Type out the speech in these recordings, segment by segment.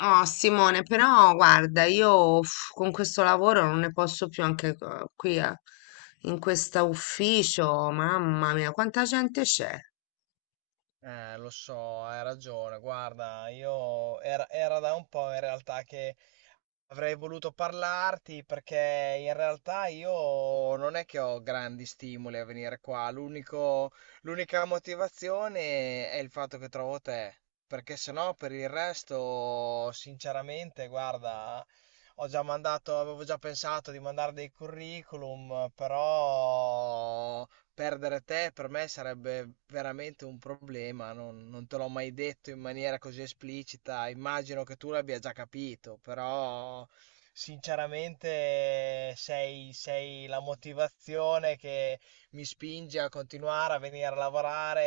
Oh Simone, però guarda, io uff, con questo lavoro non ne posso più anche qui a- in questo ufficio, mamma mia, quanta gente c'è. Lo so, hai ragione. Guarda, io era da un po' in realtà che avrei voluto parlarti perché in realtà io non è che ho grandi stimoli a venire qua. L'unica motivazione è il fatto che trovo te. Perché se no, per il resto, sinceramente, guarda, avevo già pensato di mandare dei curriculum, però. Perdere te per me sarebbe veramente un problema, non te l'ho mai detto in maniera così esplicita, immagino che tu l'abbia già capito, però sinceramente sei la motivazione che mi spinge a continuare a venire a lavorare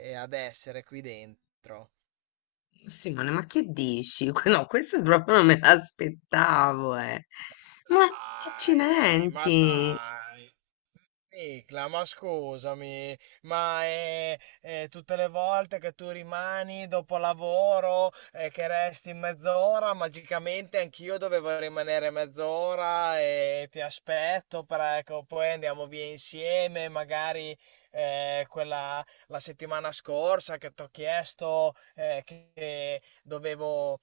e ad essere qui dentro. Simone, ma che dici? No, questo proprio non me l'aspettavo, eh. Ma Dai, ma accidenti. Dai. Nicla, ma scusami, ma tutte le volte che tu rimani dopo lavoro e che resti mezz'ora, magicamente anch'io dovevo rimanere mezz'ora e ti aspetto, per, ecco, poi andiamo via insieme, magari quella la settimana scorsa che ti ho chiesto che dovevo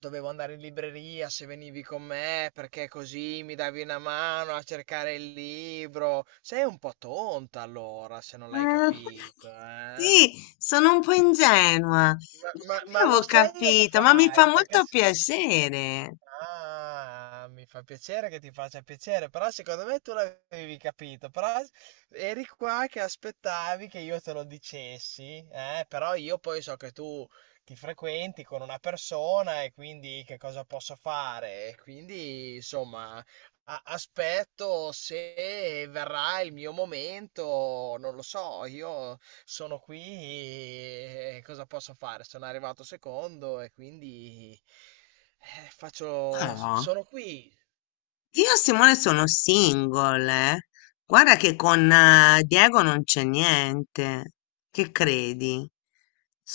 dovevo andare in libreria se venivi con me, perché così mi davi una mano a cercare il libro. Sei un po' tonta allora, se non l'hai capito, eh? Sì, sono un po' ingenua. Ma, Non ma- ma lo avevo sei o lo capito, ma mi fa fai? Perché molto se, piacere. ah, mi fa piacere che ti faccia piacere, però secondo me tu l'avevi capito, però eri qua che aspettavi che io te lo dicessi, eh? Però io poi so che tu ti frequenti con una persona e quindi che cosa posso fare? E quindi, insomma, aspetto se verrà il mio momento, non lo so, io sono qui e cosa posso fare? Sono arrivato secondo e quindi... Ma faccio... no. sono qui, Io e Simone sono single, eh. Guarda che con Diego non c'è niente. Che credi?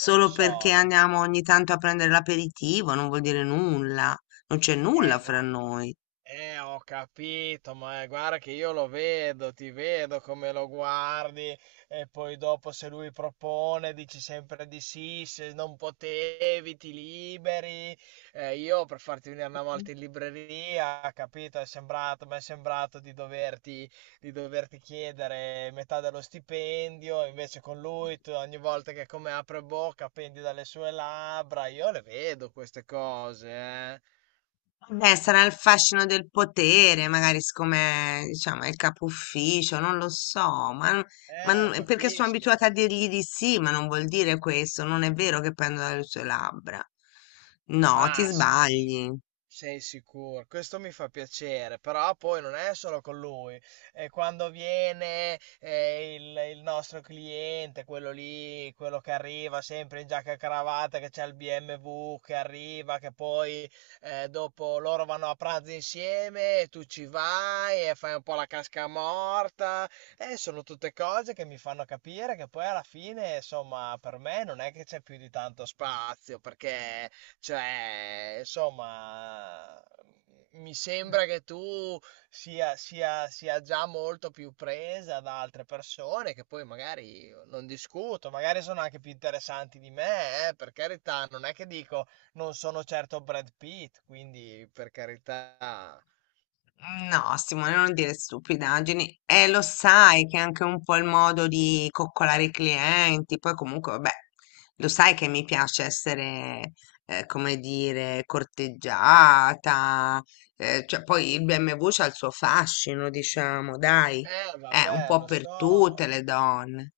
non lo perché so, tutta la andiamo ogni tanto a prendere l'aperitivo, non vuol dire nulla. Non c'è nulla fra terra, noi. Ho capito, ma guarda che io lo vedo, ti vedo come lo guardi e poi dopo se lui propone dici sempre di sì, se non potevi ti liberi. Io per farti venire una volta in libreria, capito, mi è sembrato di doverti chiedere metà dello stipendio, invece con lui tu ogni volta che come apre bocca pendi dalle sue labbra, io le vedo queste cose, eh. Beh, sarà il fascino del potere, magari siccome, diciamo, è il capo ufficio, non lo so, ma, perché sono abituata a Capisco. dirgli di sì, ma non vuol dire questo, non è vero che prendo dalle sue labbra. No, ti Ma sic- sbagli. Sei sicuro? Questo mi fa piacere, però poi non è solo con lui. E quando viene il nostro cliente, quello lì, quello che arriva sempre in giacca e cravatta, che c'è il BMW che arriva, che poi dopo loro vanno a pranzo insieme e tu ci vai e fai un po' la casca morta. Sono tutte cose che mi fanno capire che poi alla fine, insomma, per me non è che c'è più di tanto spazio, perché cioè, insomma, mi sembra che tu sia già molto più presa da altre persone che poi magari io non discuto, magari sono anche più interessanti di me, per carità, non è che dico non sono certo Brad Pitt, quindi per carità. No, Simone, non dire stupidaggini. E lo sai che è anche un po' il modo di coccolare i clienti. Poi comunque, vabbè, lo sai che mi piace essere, come dire, corteggiata. Cioè, poi il BMW c'ha il suo fascino, diciamo, dai. È un Vabbè, po' lo per tutte so. le donne.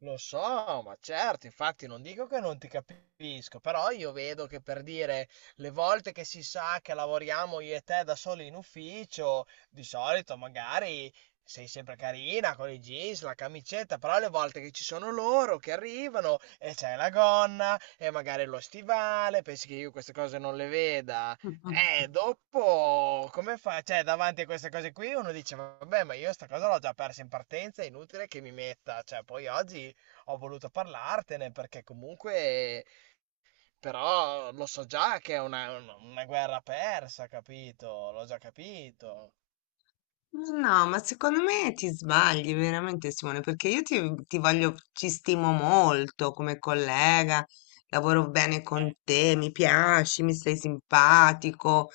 Lo so, ma certo, infatti non dico che non ti capisco, però io vedo che per dire le volte che si sa che lavoriamo io e te da soli in ufficio, di solito magari sei sempre carina con i jeans, la camicetta, però le volte che ci sono loro che arrivano e c'è la gonna e magari lo stivale, pensi che io queste cose non le veda? Dopo come fa? Cioè, davanti a queste cose qui uno dice, vabbè, ma io sta cosa l'ho già persa in partenza, è inutile che mi metta, cioè, poi oggi ho voluto parlartene perché comunque però lo so già che è una guerra persa, capito? L'ho già capito. No, ma secondo me ti sbagli veramente, Simone, perché io ti voglio, ci stimo molto come collega, lavoro bene con Eh, te, mi piaci, mi sei simpatico,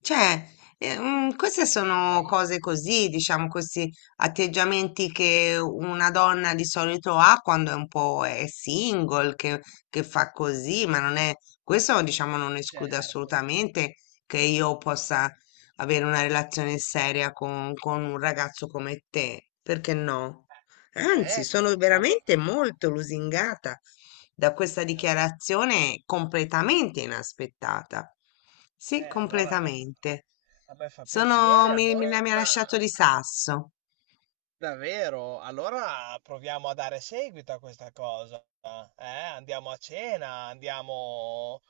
cioè, queste sì, sì, ma sono cose così, diciamo, questi atteggiamenti che una donna di solito ha quando è un po' è single, che fa così, ma non è, questo, diciamo, non esclude certo. assolutamente che io possa avere una relazione seria con un ragazzo come te, perché no? Anzi, sono Ecco, allo- veramente molto lusingata da questa all- dichiarazione completamente inaspettata. Sì, allora a me, completamente. a me fa piacere, Sono, mi, me la allora mi ha lasciato di sasso. davvero, allora proviamo a dare seguito a questa cosa. Cena, eh? Andiamo a cena, andiamo...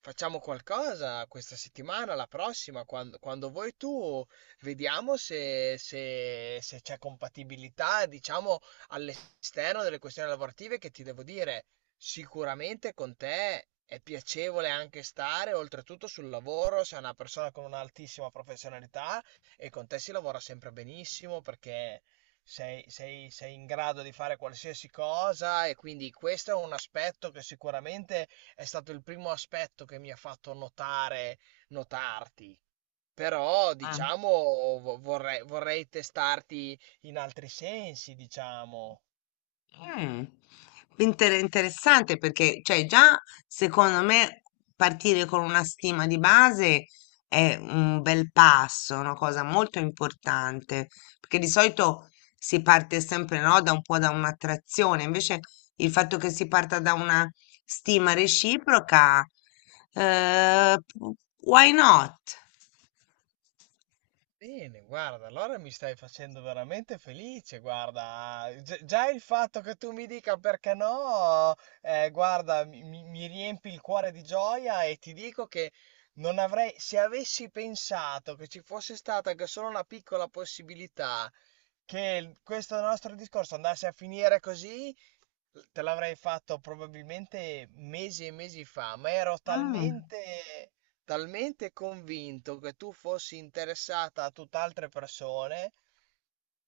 Facciamo qualcosa questa settimana, la prossima, quando vuoi tu, vediamo se c'è compatibilità, diciamo, all'esterno delle questioni lavorative che ti devo dire, sicuramente con te è piacevole anche stare, oltretutto sul lavoro, sei una persona con un'altissima professionalità e con te si lavora sempre benissimo perché sei in grado di fare qualsiasi cosa e quindi questo è un aspetto che sicuramente è stato il primo aspetto che mi ha fatto notare, notarti. Però, Ah. diciamo, vorrei testarti in altri sensi, diciamo. Mm. Interessante perché, cioè, già secondo me partire con una stima di base è un bel passo, una cosa molto importante, perché di solito si parte sempre, no, da un po' da un'attrazione, invece il fatto che si parta da una stima reciproca, eh, why not? Bene, guarda, allora mi stai facendo veramente felice, guarda, già il fatto che tu mi dica perché no, guarda, mi riempi il cuore di gioia e ti dico che non avrei, se avessi pensato che ci fosse stata anche solo una piccola possibilità che questo nostro discorso andasse a finire così, te l'avrei fatto probabilmente mesi e mesi fa, ma ero Mm. talmente, talmente convinto che tu fossi interessata a tutt'altre persone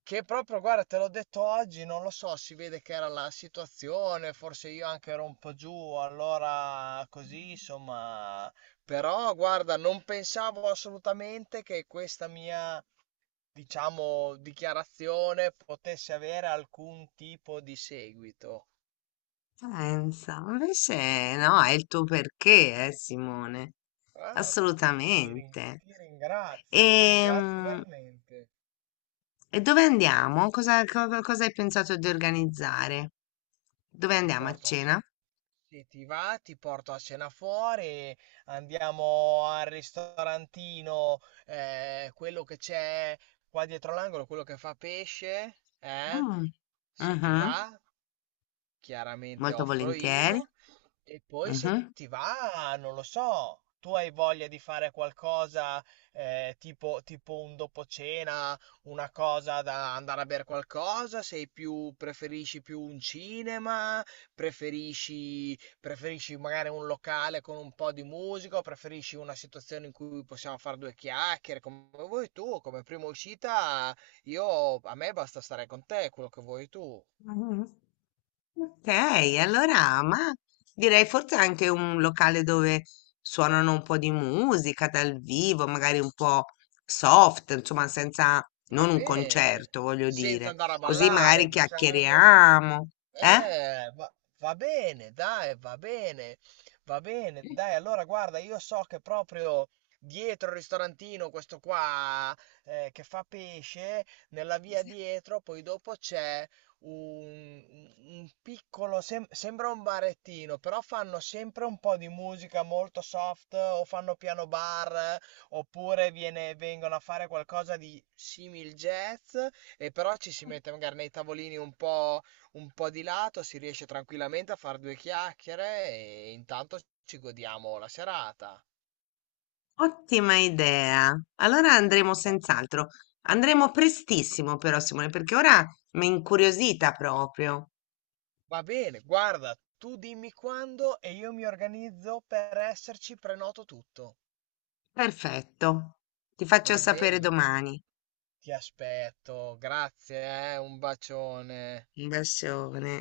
che proprio, guarda, te l'ho detto oggi, non lo so, si vede che era la situazione, forse io anche ero un po' giù, allora così, insomma. Però, guarda, non pensavo assolutamente che questa mia, diciamo, dichiarazione potesse avere alcun tipo di seguito. Pensa, invece no, è il tuo perché, Simone, Ah, assolutamente. Ti ringrazio Ehm, veramente. E, dove andiamo? Cosa hai pensato di organizzare? Dove Ti andiamo a porto a cena? cena. Se ti va, ti porto a cena fuori, andiamo al ristorantino, quello che c'è qua dietro l'angolo, quello che fa pesce, eh? Mm, Se ti mhm, va. Chiaramente molto offro volentieri. io e poi se ti va, non lo so, tu hai voglia di fare qualcosa tipo un dopo cena, una cosa da andare a bere qualcosa, preferisci più un cinema, preferisci magari un locale con un po' di musica, o preferisci una situazione in cui possiamo fare due chiacchiere, come vuoi tu, come prima uscita, io, a me basta stare con te, quello che vuoi tu. Ah, ok, allora, ma direi forse anche un locale dove suonano un po' di musica dal vivo, magari un po' soft, insomma, senza, Va non un bene, concerto, voglio senza dire. andare a Così ballare, magari diciamo. chiacchieriamo, eh? Eh, va, va bene, dai, va bene, dai, allora guarda, io so che proprio dietro il ristorantino, questo qua che fa pesce, nella via dietro, poi dopo c'è un piccolo, sembra un barettino, però fanno sempre un po' di musica molto soft, o fanno piano bar, oppure vengono a fare qualcosa di simil jazz, e però ci si mette magari nei tavolini un po' di lato, si riesce tranquillamente a fare due chiacchiere e intanto ci godiamo la serata. Ottima idea. Allora andremo Va, senz'altro. Andremo prestissimo però, Simone, perché ora mi è incuriosita proprio. va bene, guarda, tu dimmi quando e io mi organizzo per esserci, prenoto tutto. Perfetto. Ti faccio Va sapere bene, domani. ti aspetto, grazie, un bacione. Un bacione.